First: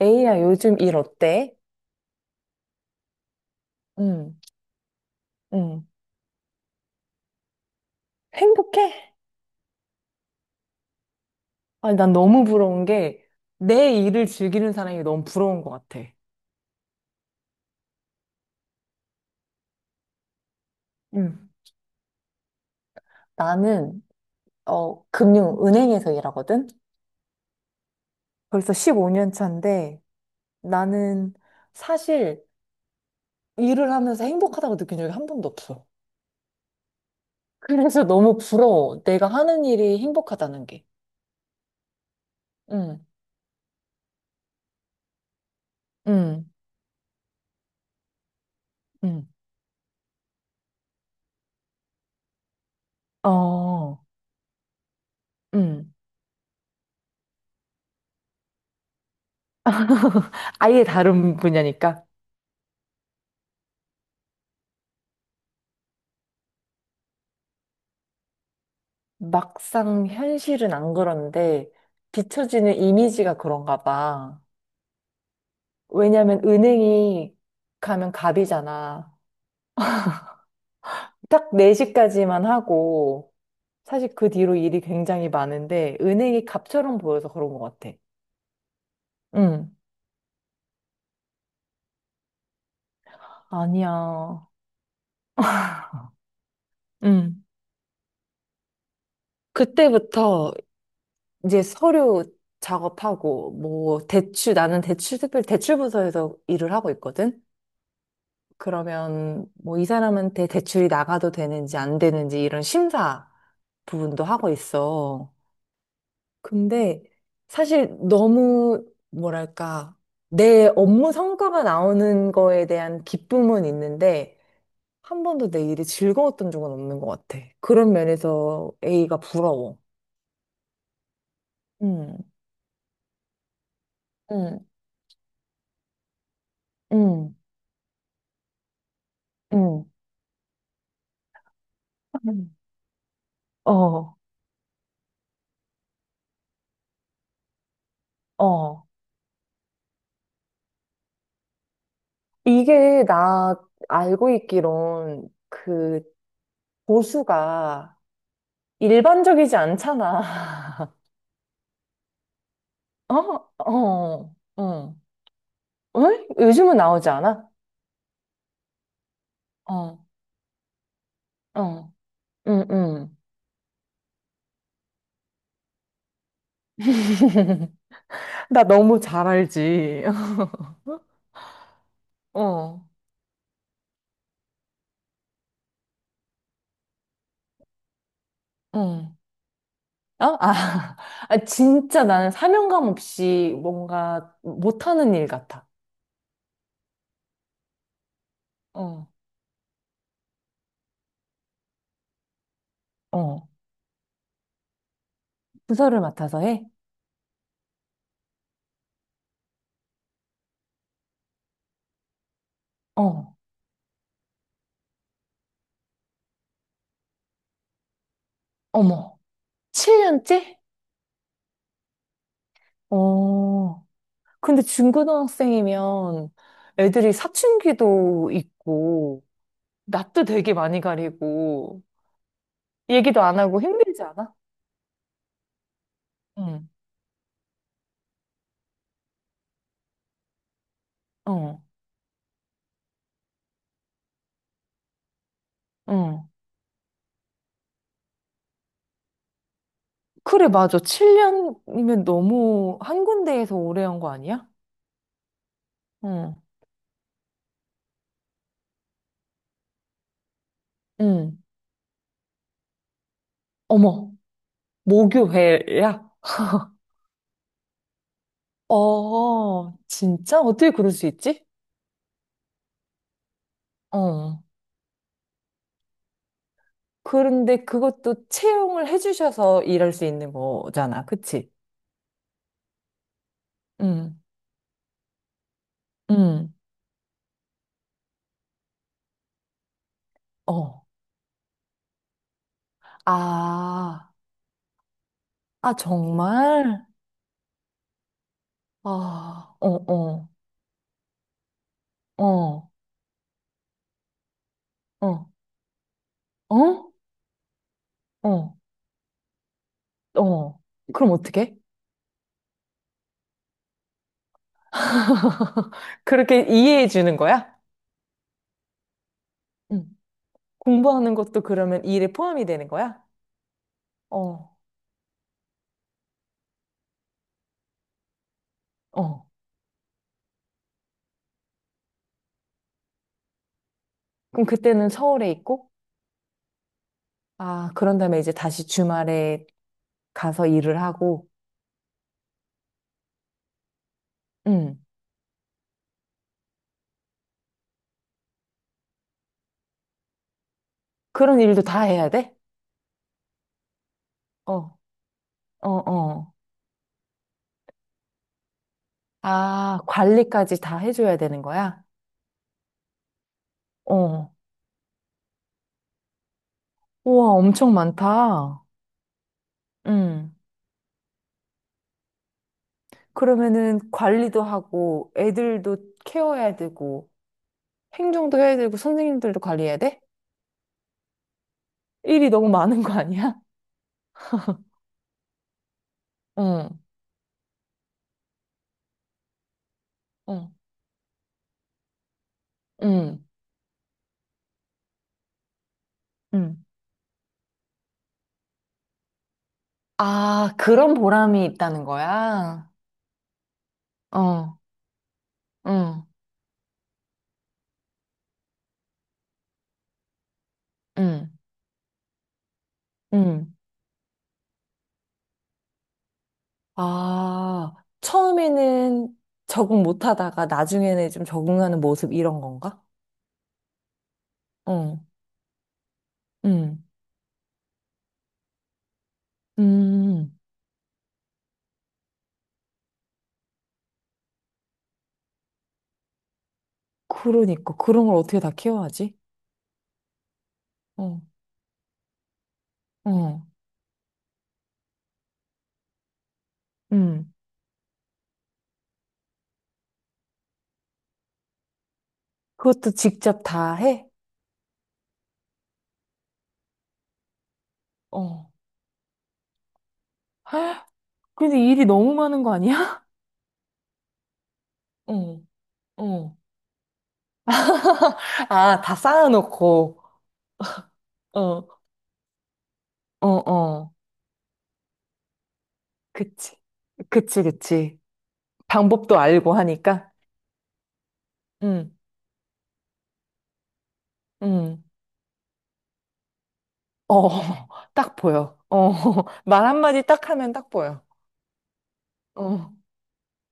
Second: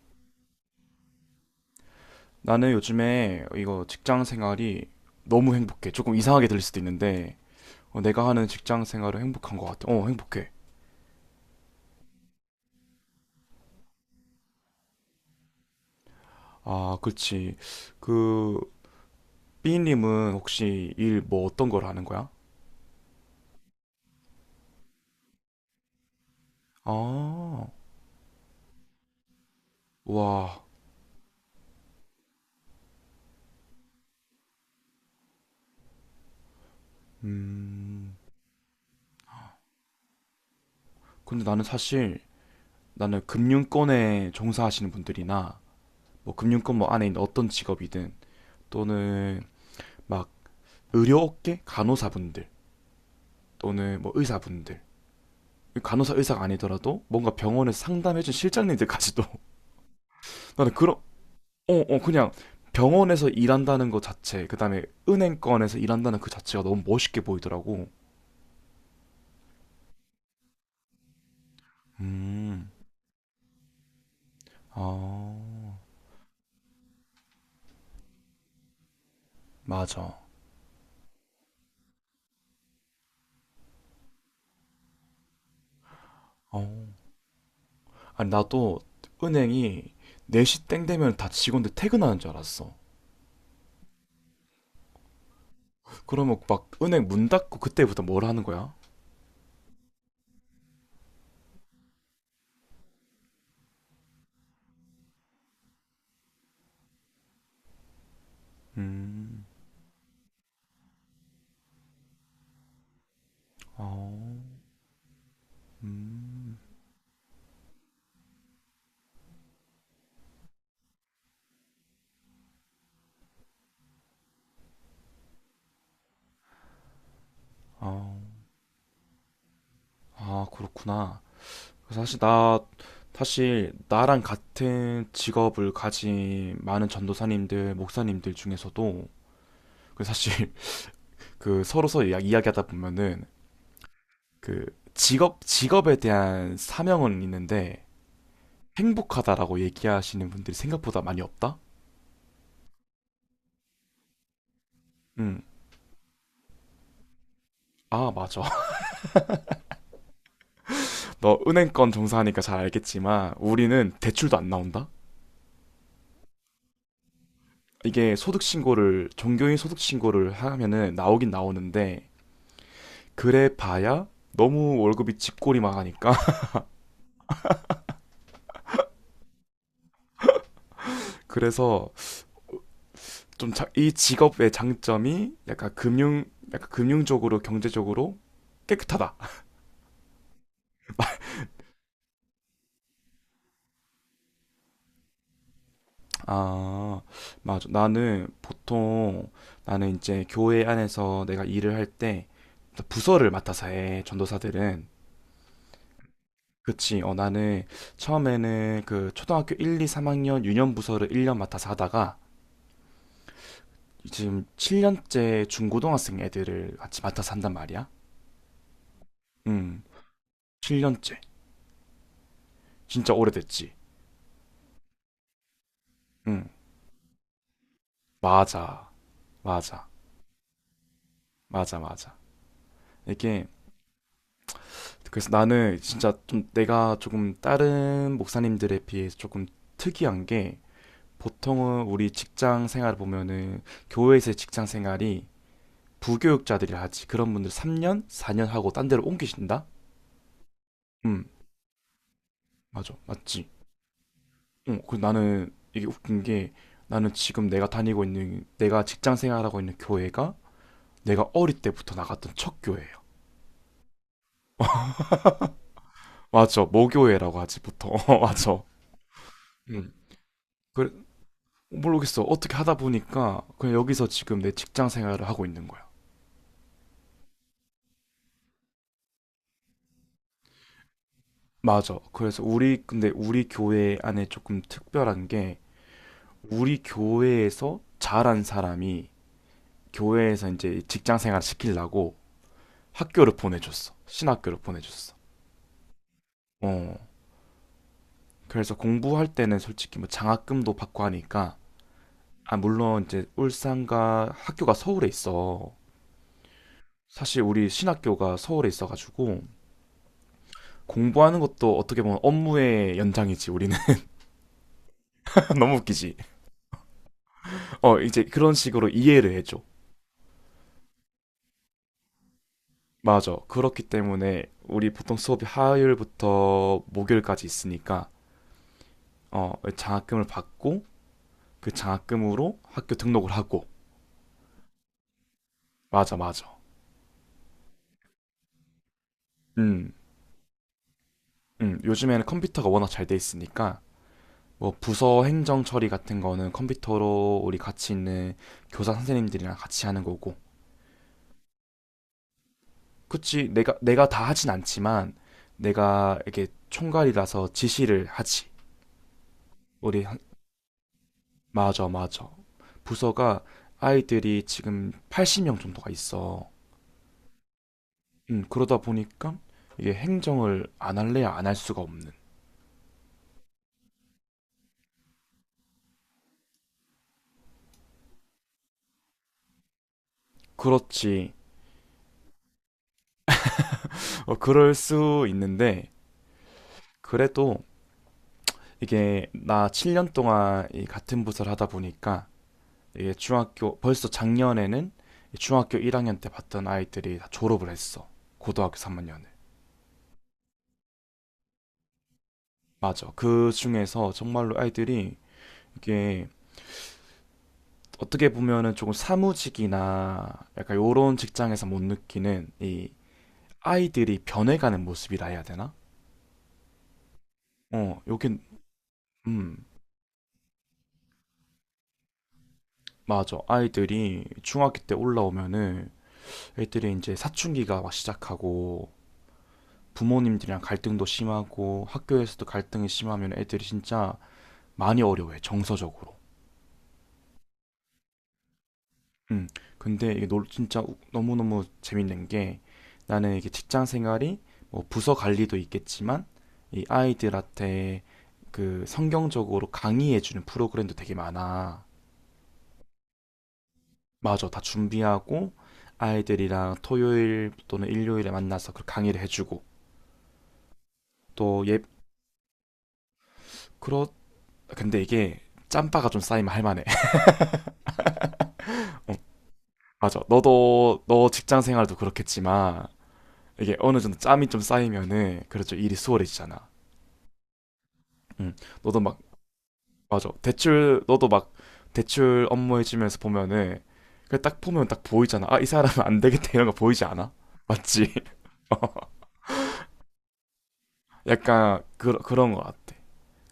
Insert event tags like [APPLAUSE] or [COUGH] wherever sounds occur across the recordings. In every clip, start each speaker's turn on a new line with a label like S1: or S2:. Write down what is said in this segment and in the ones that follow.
S1: A야, 요즘 일 어때?
S2: 나는 요즘에 이거 직장
S1: 응,
S2: 생활이 너무
S1: 응.
S2: 행복해. 조금 이상하게 들릴 수도 있는데, 내가 하는
S1: 행복해?
S2: 직장 생활은 행복한 것 같아. 행복해.
S1: 아니, 난 너무 부러운 게, 내 일을 즐기는 사람이 너무 부러운 것 같아.
S2: 아, 그렇지. 그, b 님은 혹시 일 뭐
S1: 응.
S2: 어떤 걸 하는 거야?
S1: 나는, 금융, 은행에서 일하거든?
S2: 아,
S1: 벌써 15년 차인데
S2: 와,
S1: 나는 사실 일을 하면서 행복하다고 느낀 적이 한 번도 없어. 그래서
S2: 음.
S1: 너무 부러워. 내가 하는 일이 행복하다는 게.
S2: 근데 나는 사실,
S1: 응,
S2: 나는 금융권에 종사하시는 분들이나, 뭐
S1: 응,
S2: 금융권 뭐 안에 있는 어떤 직업이든,
S1: 응.
S2: 또는 막 의료 업계 간호사분들,
S1: 어,
S2: 또는 뭐 의사분들,
S1: 응.
S2: 간호사 의사가 아니더라도 뭔가 병원에서 상담해준 실장님들까지도 [LAUGHS] 나는
S1: 아예
S2: 그런
S1: 다른 분야니까.
S2: 그냥 병원에서 일한다는 것 자체, 그다음에 은행권에서 일한다는 그 자체가 너무 멋있게 보이더라고.
S1: 막상 현실은 안 그런데
S2: 음,
S1: 비춰지는 이미지가 그런가 봐.
S2: 아,
S1: 왜냐면 은행이 가면 갑이잖아.
S2: 맞아.
S1: 딱 4시까지만 하고 사실 그 뒤로 일이 굉장히 많은데 은행이
S2: 어.
S1: 갑처럼 보여서 그런 것 같아.
S2: 아니, 나도
S1: 응.
S2: 은행이 4시 땡 되면 다 직원들 퇴근하는 줄 알았어.
S1: 아니야.
S2: 그러면 막 은행 문
S1: 응.
S2: 닫고 그때부터 뭘 하는 거야?
S1: 그때부터 이제 서류 작업하고 뭐 대출 나는 대출 특별 대출부서에서 일을 하고 있거든.
S2: 음,
S1: 그러면 뭐 이 사람한테 대출이 나가도 되는지 안 되는지 이런 심사
S2: 어,
S1: 부분도 하고 있어.
S2: 음,
S1: 근데 사실 너무 뭐랄까 내 업무 성과가 나오는 거에 대한 기쁨은 있는데 한 번도 내 일이 즐거웠던 적은 없는 것 같아. 그런
S2: 어.
S1: 면에서 A가 부러워.
S2: 아, 그렇구나.
S1: 음,
S2: 사실 나 사실 나랑
S1: 음,
S2: 같은 직업을 가진 많은
S1: 음,
S2: 전도사님들, 목사님들 중에서도,
S1: 음.
S2: 그 사실 [LAUGHS] 그 서로서
S1: 음.
S2: 이야기하다 보면은
S1: 어,
S2: 그 직업 직업에 대한 사명은 있는데
S1: 어.
S2: 행복하다라고 얘기하시는 분들이 생각보다 많이 없다.
S1: 이게 나 알고 있기론
S2: 응.
S1: 그 보수가
S2: 아, 맞아. [LAUGHS]
S1: 일반적이지 않잖아. [LAUGHS]
S2: 너 은행권 종사하니까 잘
S1: 어?
S2: 알겠지만 우리는
S1: 어,
S2: 대출도 안 나온다.
S1: 어. 응? 요즘은 나오지 않아?
S2: 이게 소득 신고를, 종교인 소득
S1: 어,
S2: 신고를 하면은 나오긴
S1: 어,
S2: 나오는데,
S1: 응, 응.
S2: 그래 봐야 너무 월급이 집꼬리만 하니까.
S1: [LAUGHS] 나 너무 잘 알지. [LAUGHS]
S2: [LAUGHS] 그래서
S1: 어,
S2: 좀 이 직업의 장점이 약간 금융적으로, 경제적으로 깨끗하다.
S1: 응. 어? 아, [LAUGHS]
S2: [LAUGHS]
S1: 아, 진짜 나는 사명감 없이 뭔가 못하는 일 같아.
S2: 아, 맞아.
S1: 어,
S2: 나는 이제 교회 안에서 내가 일을 할 때 부서를
S1: 어.
S2: 맡아서 해. 전도사들은,
S1: 부서를 맡아서 해?
S2: 그치, 나는 처음에는 그 초등학교 1, 2, 3학년 유년 부서를 1년 맡아서 하다가
S1: 어,
S2: 지금 7년째 중고등학생 애들을 같이 맡아서 한단 말이야.
S1: 어머.
S2: 음,
S1: 7년째?
S2: 7년째. 진짜 오래됐지.
S1: 어, 근데 중고등학생이면
S2: 음,
S1: 애들이 사춘기도
S2: 맞아.
S1: 있고,
S2: 맞아.
S1: 낯도 되게 많이
S2: 맞아,
S1: 가리고,
S2: 맞아.
S1: 얘기도 안
S2: 이게,
S1: 하고 힘들지 않아?
S2: 그래서 나는 진짜 좀,
S1: 응,
S2: 내가 조금 다른 목사님들에 비해서 조금 특이한 게,
S1: 어,
S2: 보통은 우리 직장 생활 보면은, 교회에서의 직장 생활이
S1: 응.
S2: 부교육자들이 하지. 그런 분들 3년, 4년 하고 딴 데로 옮기신다?
S1: 그래, 맞아.
S2: 음,
S1: 7년이면 너무
S2: 맞아.
S1: 한
S2: 맞지.
S1: 군데에서 오래 한 거 아니야?
S2: 그 나는 이게 웃긴
S1: 응,
S2: 게, 나는 지금 내가 다니고 있는, 내가 직장 생활하고 있는 교회가, 내가
S1: 응.
S2: 어릴 때부터 나갔던 첫 교회.
S1: 어머,
S2: [LAUGHS]
S1: 모교회야?
S2: 맞죠. 모교회라고 하지 보통. [LAUGHS] 어, 맞아.
S1: 어,
S2: 음.
S1: 진짜? 어떻게
S2: 그래.
S1: 그럴 수 있지?
S2: 모르겠어. 어떻게 하다 보니까 그냥 여기서
S1: 어.
S2: 지금 내 직장 생활을 하고 있는 거야.
S1: 그런데 그것도 채용을 해주셔서 일할 수 있는 거잖아. 그치?
S2: 맞아. 그래서 우리 근데 우리 교회
S1: 응,
S2: 안에 조금 특별한 게,
S1: 응,
S2: 우리 교회에서 잘한 사람이 교회에서 이제
S1: 어.
S2: 직장 생활 시키려고 학교를 보내줬어.
S1: 아,
S2: 신학교를 보내줬어.
S1: 아, 정말?
S2: 어. 그래서 공부할
S1: 아,
S2: 때는
S1: 어,
S2: 솔직히 뭐
S1: 어,
S2: 장학금도 받고 하니까. 아,
S1: 어.
S2: 물론 이제 울산과 학교가 서울에
S1: 어.
S2: 있어.
S1: 어?
S2: 사실 우리 신학교가
S1: 어,
S2: 서울에 있어가지고
S1: 어. 그럼
S2: 공부하는
S1: 어떻게?
S2: 것도 어떻게 보면 업무의 연장이지 우리는. [LAUGHS] 너무 웃기지.
S1: 그렇게 이해해 주는 거야?
S2: 이제 그런 식으로 이해를 해줘.
S1: 응. 공부하는 것도 그러면 이 일에 포함이 되는 거야?
S2: 맞아. 그렇기 때문에
S1: 어,
S2: 우리 보통 수업이 화요일부터 목요일까지 있으니까
S1: 어.
S2: 장학금을 받고 그 장학금으로 학교 등록을 하고.
S1: 그럼 그때는 서울에 있고,
S2: 맞아, 맞아.
S1: 아, 그런 다음에 이제 다시 주말에
S2: 음,
S1: 가서 일을 하고,
S2: 요즘에는 컴퓨터가 워낙 잘 돼 있으니까 뭐
S1: 응.
S2: 부서 행정 처리 같은 거는 컴퓨터로, 우리 같이 있는 교사 선생님들이랑 같이 하는 거고.
S1: 그런 일도 다 해야 돼?
S2: 그치. 내가 다 하진
S1: 어, 어,
S2: 않지만 내가
S1: 어.
S2: 이렇게 총괄이라서 지시를 하지.
S1: 아,
S2: 우리 한-
S1: 관리까지 다 해줘야 되는 거야?
S2: 맞아, 맞아. 부서가
S1: 어.
S2: 아이들이 지금 80명 정도가 있어.
S1: 우와, 엄청 많다.
S2: 그러다 보니까 이게
S1: 응.
S2: 행정을 안 할래야 안 할 수가 없는.
S1: 그러면은 관리도 하고, 애들도 케어해야 되고, 행정도 해야 되고 선생님들도 관리해야 돼?
S2: 그렇지.
S1: 일이 너무 많은 거 아니야?
S2: 어, 그럴 수 있는데
S1: 응,
S2: 그래도 이게 나 7년
S1: 응
S2: 동안 이 같은 부서를 하다 보니까, 이게
S1: 응.
S2: 중학교 벌써 작년에는 이 중학교 1학년 때
S1: 응.
S2: 봤던 아이들이 다 졸업을 했어. 고등학교 3학년을.
S1: 아, 그런 보람이 있다는 거야?
S2: 맞아. 그 중에서 정말로
S1: 어,
S2: 아이들이,
S1: 응,
S2: 이게 어떻게 보면은 조금 사무직이나 약간 요런
S1: 응,
S2: 직장에서 못 느끼는, 이
S1: 응.
S2: 아이들이 변해가는 모습이라 해야 되나?
S1: 아,
S2: 여긴,
S1: 처음에는
S2: 음,
S1: 적응 못 하다가 나중에는 좀 적응하는 모습 이런 건가?
S2: 맞아. 아이들이 중학교 때
S1: 어,
S2: 올라오면은
S1: 응
S2: 애들이 이제 사춘기가 막 시작하고
S1: 음,
S2: 부모님들이랑 갈등도 심하고 학교에서도 갈등이 심하면 애들이 진짜 많이 어려워해, 정서적으로.
S1: 그러니까. 그런 걸 어떻게 다 키워야지?
S2: 음, 근데 이게 진짜
S1: 어,
S2: 너무너무 재밌는 게, 나는
S1: 어,
S2: 이게 직장 생활이, 뭐 부서 관리도 있겠지만 이
S1: 음,
S2: 아이들한테 그 성경적으로 강의해주는 프로그램도 되게 많아.
S1: 그것도 직접 다 해?
S2: 맞아, 다 준비하고 아이들이랑 토요일 또는 일요일에
S1: 어,
S2: 만나서 그 강의를 해주고.
S1: 근데 [GASPS]
S2: 또 예,
S1: 일이 너무 많은 거 아니야?
S2: 그렇, 근데
S1: [LAUGHS]
S2: 이게
S1: 어.
S2: 짬바가 좀
S1: 어.
S2: 쌓이면 할만해.
S1: 아, 다
S2: [LAUGHS] 어,
S1: 쌓아놓고.
S2: 맞아. 너도, 너 직장
S1: 어,
S2: 생활도 그렇겠지만
S1: 어,
S2: 이게
S1: 어.
S2: 어느 정도 짬이 좀 쌓이면은 그렇죠, 일이
S1: 그치.
S2: 수월해지잖아.
S1: 그치, 그치.
S2: 음, 너도 막,
S1: 방법도 알고 하니까.
S2: 맞아, 대출 너도 막
S1: 응,
S2: 대출 업무 해주면서 보면은 그 딱
S1: 응.
S2: 보면 딱 보이잖아. 아, 이 사람은 안 되겠다, 이런 거 보이지
S1: 어,
S2: 않아?
S1: [LAUGHS]
S2: 맞지?
S1: 딱 보여.
S2: [LAUGHS]
S1: 어,
S2: 어,
S1: [LAUGHS] 말 한마디 딱 하면 딱 보여.
S2: 약간 그런 것
S1: 어,
S2: 같아.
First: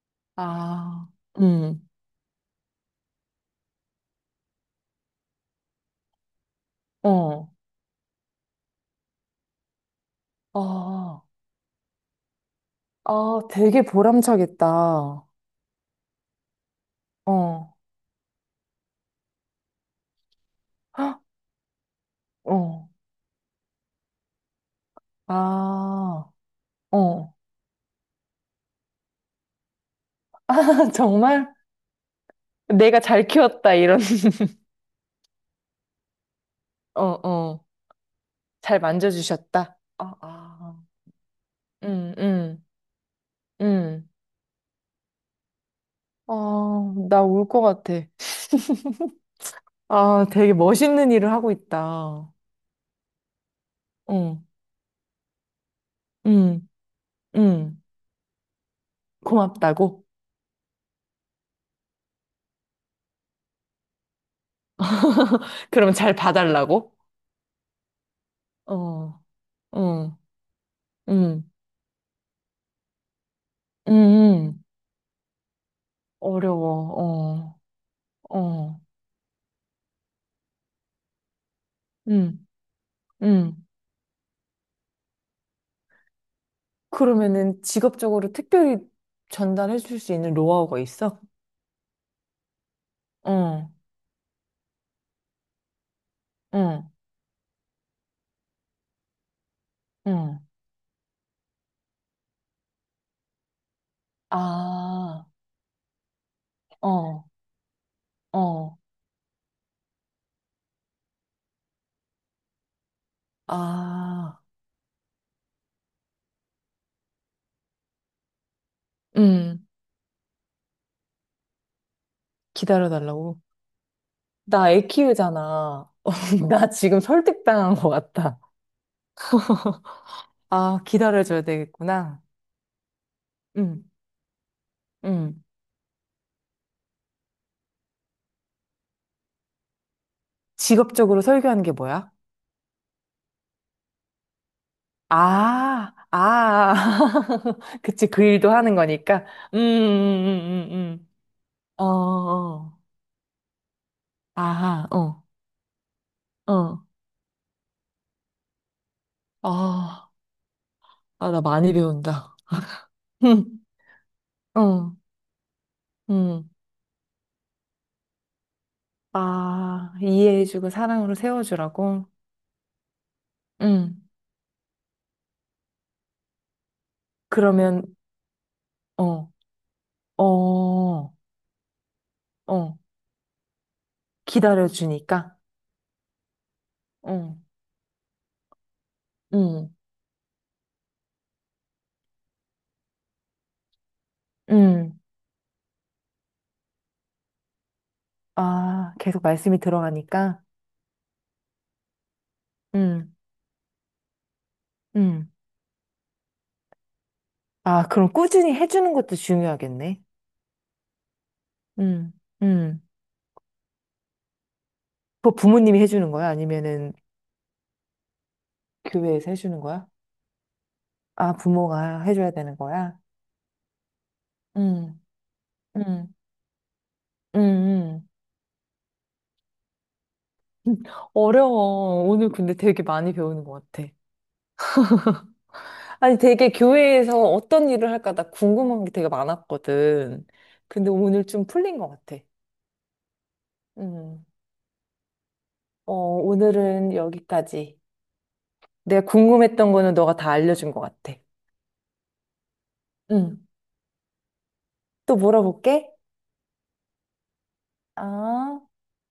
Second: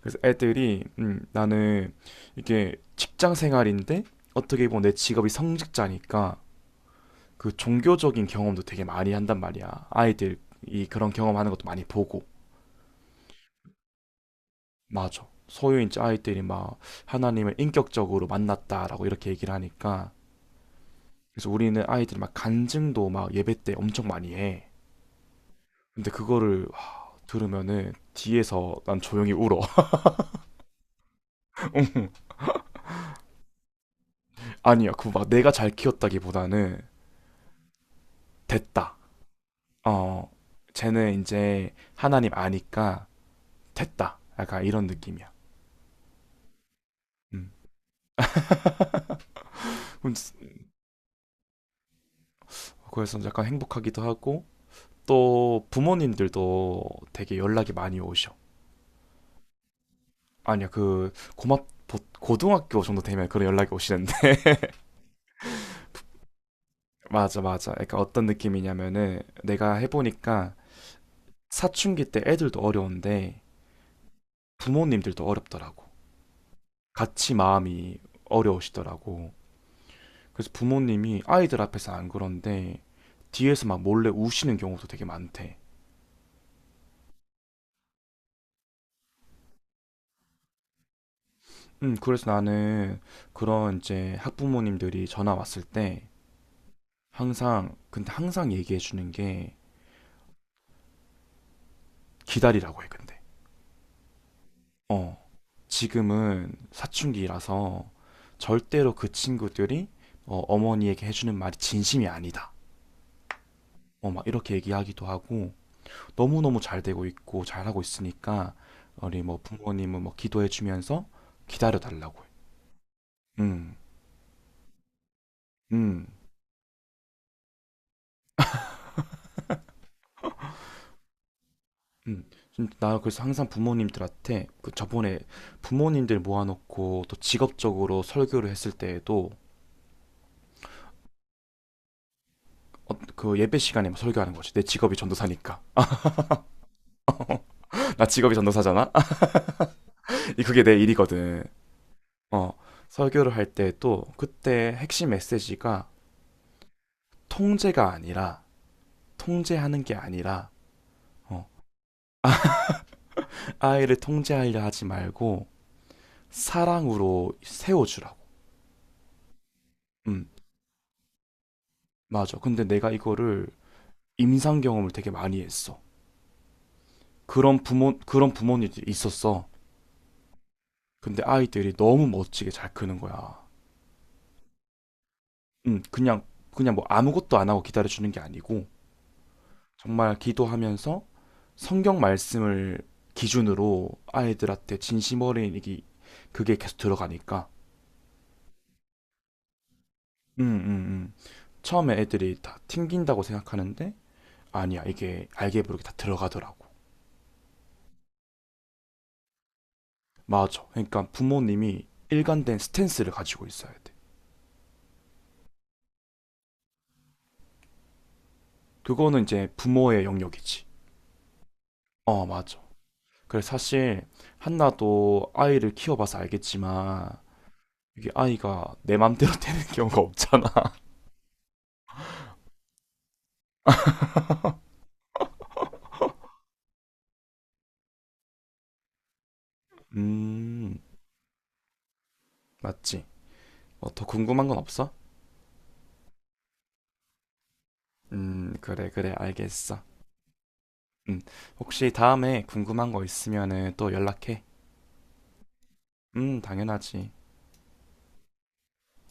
S2: 그래서 애들이,
S1: 아, 음,
S2: 나는 이게 직장 생활인데 어떻게 보면 내 직업이 성직자니까
S1: 어,
S2: 그 종교적인 경험도 되게 많이 한단 말이야. 아이들이 그런
S1: 아
S2: 경험하는 것도 많이 보고.
S1: 아, 되게 보람차겠다.
S2: 맞아.
S1: 어,
S2: 소유인 아이들이 막 하나님을 인격적으로 만났다라고 이렇게 얘기를 하니까,
S1: 헉,
S2: 그래서 우리는 아이들이 막
S1: 어,
S2: 간증도 막 예배 때 엄청 많이 해. 근데
S1: 아,
S2: 그거를 막
S1: 어.
S2: 들으면은 뒤에서 난 조용히 울어.
S1: [LAUGHS] 아, 정말?
S2: [LAUGHS]
S1: 내가 잘 키웠다, 이런. [LAUGHS]
S2: 아니야, 그거 막 내가 잘 키웠다기보다는
S1: 어, 어. 잘
S2: 됐다.
S1: 만져주셨다. 아,
S2: 어,
S1: 아.
S2: 쟤는 이제
S1: 응,
S2: 하나님
S1: 응,
S2: 아니까
S1: 응.
S2: 됐다. 약간 이런 느낌이야.
S1: 아, 나 울
S2: 음.
S1: 것 같아. 아, 되게 멋있는 일을 하고 있다.
S2: 그래서 약간 행복하기도 하고
S1: 응
S2: 또
S1: 응,
S2: 부모님들도 되게 연락이
S1: 응.
S2: 많이 오셔.
S1: 고맙다고?
S2: 아니요, 그 고맙 고등학교 정도 되면 그런 연락이 오시는데. [LAUGHS]
S1: 그럼 잘 봐달라고?
S2: 맞아, 맞아. 그러니까 어떤 느낌이냐면은,
S1: 어,
S2: 내가
S1: 응,
S2: 해보니까
S1: 응,
S2: 사춘기 때 애들도 어려운데
S1: 응, 응.
S2: 부모님들도 어렵더라고.
S1: 어려워.
S2: 같이
S1: 어,
S2: 마음이
S1: 어.
S2: 어려우시더라고. 그래서 부모님이 아이들 앞에서 안
S1: 응,
S2: 그런데
S1: 응,
S2: 뒤에서 막 몰래 우시는 경우도 되게 많대.
S1: 그러면은 직업적으로 특별히 전달해 줄 수 있는 노하우가 있어?
S2: 그래서 나는
S1: 어,
S2: 그런, 이제 학부모님들이 전화 왔을 때
S1: 어,
S2: 항상, 근데 항상 얘기해 주는 게
S1: 어,
S2: 기다리라고 해. 근데 어,
S1: 아,
S2: 지금은
S1: 어,
S2: 사춘기라서
S1: 어,
S2: 절대로 그 친구들이, 어머니에게 해주는 말이 진심이 아니다. 막
S1: 아,
S2: 이렇게 얘기하기도 하고, 너무너무 잘 되고 있고 잘하고 있으니까 우리 뭐
S1: 응.
S2: 부모님은 뭐 기도해주면서 기다려 달라고.
S1: 기다려 달라고?
S2: 음,
S1: 나 애 키우잖아.
S2: 음,
S1: [LAUGHS] 나 지금 설득당한 것 같다. [LAUGHS] 아, 기다려줘야 되겠구나.
S2: 좀 나 그래서 항상
S1: 응,
S2: 부모님들한테 그 저번에
S1: 응.
S2: 부모님들 모아놓고 또 직업적으로 설교를 했을 때에도,
S1: 직업적으로 설교하는 게 뭐야?
S2: 그 예배 시간에 막 설교하는 거지. 내 직업이 전도사니까.
S1: 아, 아.
S2: [LAUGHS]
S1: [LAUGHS]
S2: 나
S1: 그치, 그
S2: 직업이
S1: 일도 하는
S2: 전도사잖아.
S1: 거니까. 음, 음,
S2: 그게
S1: 음, 음.
S2: 내
S1: 음.
S2: 일이거든.
S1: 어,
S2: 어,
S1: 어.
S2: 설교를 할 때 또 그때
S1: 아하,
S2: 핵심
S1: 어,
S2: 메시지가
S1: 어.
S2: 통제가 아니라, 통제하는 게
S1: 아,
S2: 아니라
S1: 아, 나
S2: 어,
S1: 많이 배운다. 음,
S2: 아이를 통제하려 하지
S1: 어,
S2: 말고
S1: 음.
S2: 사랑으로 세워주라고.
S1: 아,
S2: 음,
S1: 이해해주고 사랑으로 세워주라고?
S2: 맞아. 근데 내가 이거를
S1: 응.
S2: 임상 경험을 되게 많이 했어.
S1: 그러면,
S2: 그런 부모님들이
S1: 어,
S2: 있었어.
S1: 어.
S2: 근데 아이들이 너무 멋지게 잘
S1: 어,
S2: 크는 거야.
S1: 기다려주니까.
S2: 음, 그냥 그냥 뭐 아무것도
S1: 어,
S2: 안 하고 기다려 주는 게 아니고,
S1: 음,
S2: 정말 기도하면서 성경 말씀을 기준으로 아이들한테
S1: 음.
S2: 진심 어린이기 그게 계속 들어가니까.
S1: 아, 계속 말씀이 들어가니까.
S2: 음, 음, 음. 처음에 애들이 다
S1: 음,
S2: 튕긴다고 생각하는데 아니야, 이게
S1: 음.
S2: 알게 모르게 다 들어가더라고.
S1: 아, 그럼 꾸준히 해주는 것도 중요하겠네.
S2: 맞아. 그러니까 부모님이
S1: 음,
S2: 일관된
S1: 음.
S2: 스탠스를 가지고 있어야 돼.
S1: 그거 부모님이 해주는 거야? 아니면은
S2: 그거는
S1: 교회에서
S2: 이제
S1: 해주는 거야?
S2: 부모의 영역이지.
S1: 아, 부모가
S2: 어,
S1: 해줘야 되는
S2: 맞아.
S1: 거야?
S2: 그래서 사실
S1: 음,
S2: 한나도 아이를
S1: 음,
S2: 키워봐서 알겠지만
S1: 음, 음.
S2: 이게 아이가 내 맘대로 [LAUGHS] 되는 경우가 없잖아.
S1: [LAUGHS] 어려워. 오늘 근데 되게 많이 배우는 것 같아.
S2: [LAUGHS]
S1: 아니, 되게 교회에서 어떤 일을 할까 나 궁금한 게 되게 많았거든.
S2: 음,
S1: 근데 오늘 좀 풀린 것 같아.
S2: 맞지. 뭐 더
S1: 음.
S2: 궁금한 건 없어?
S1: 어, 오늘은 여기까지.
S2: 그래,
S1: 내가
S2: 그래,
S1: 궁금했던
S2: 알겠어.
S1: 거는 너가 다 알려준 것 같아.
S2: 음, 혹시 다음에 궁금한 거
S1: 응.
S2: 있으면은 또 연락해.
S1: 또 물어볼게.
S2: 당연하지.
S1: 아.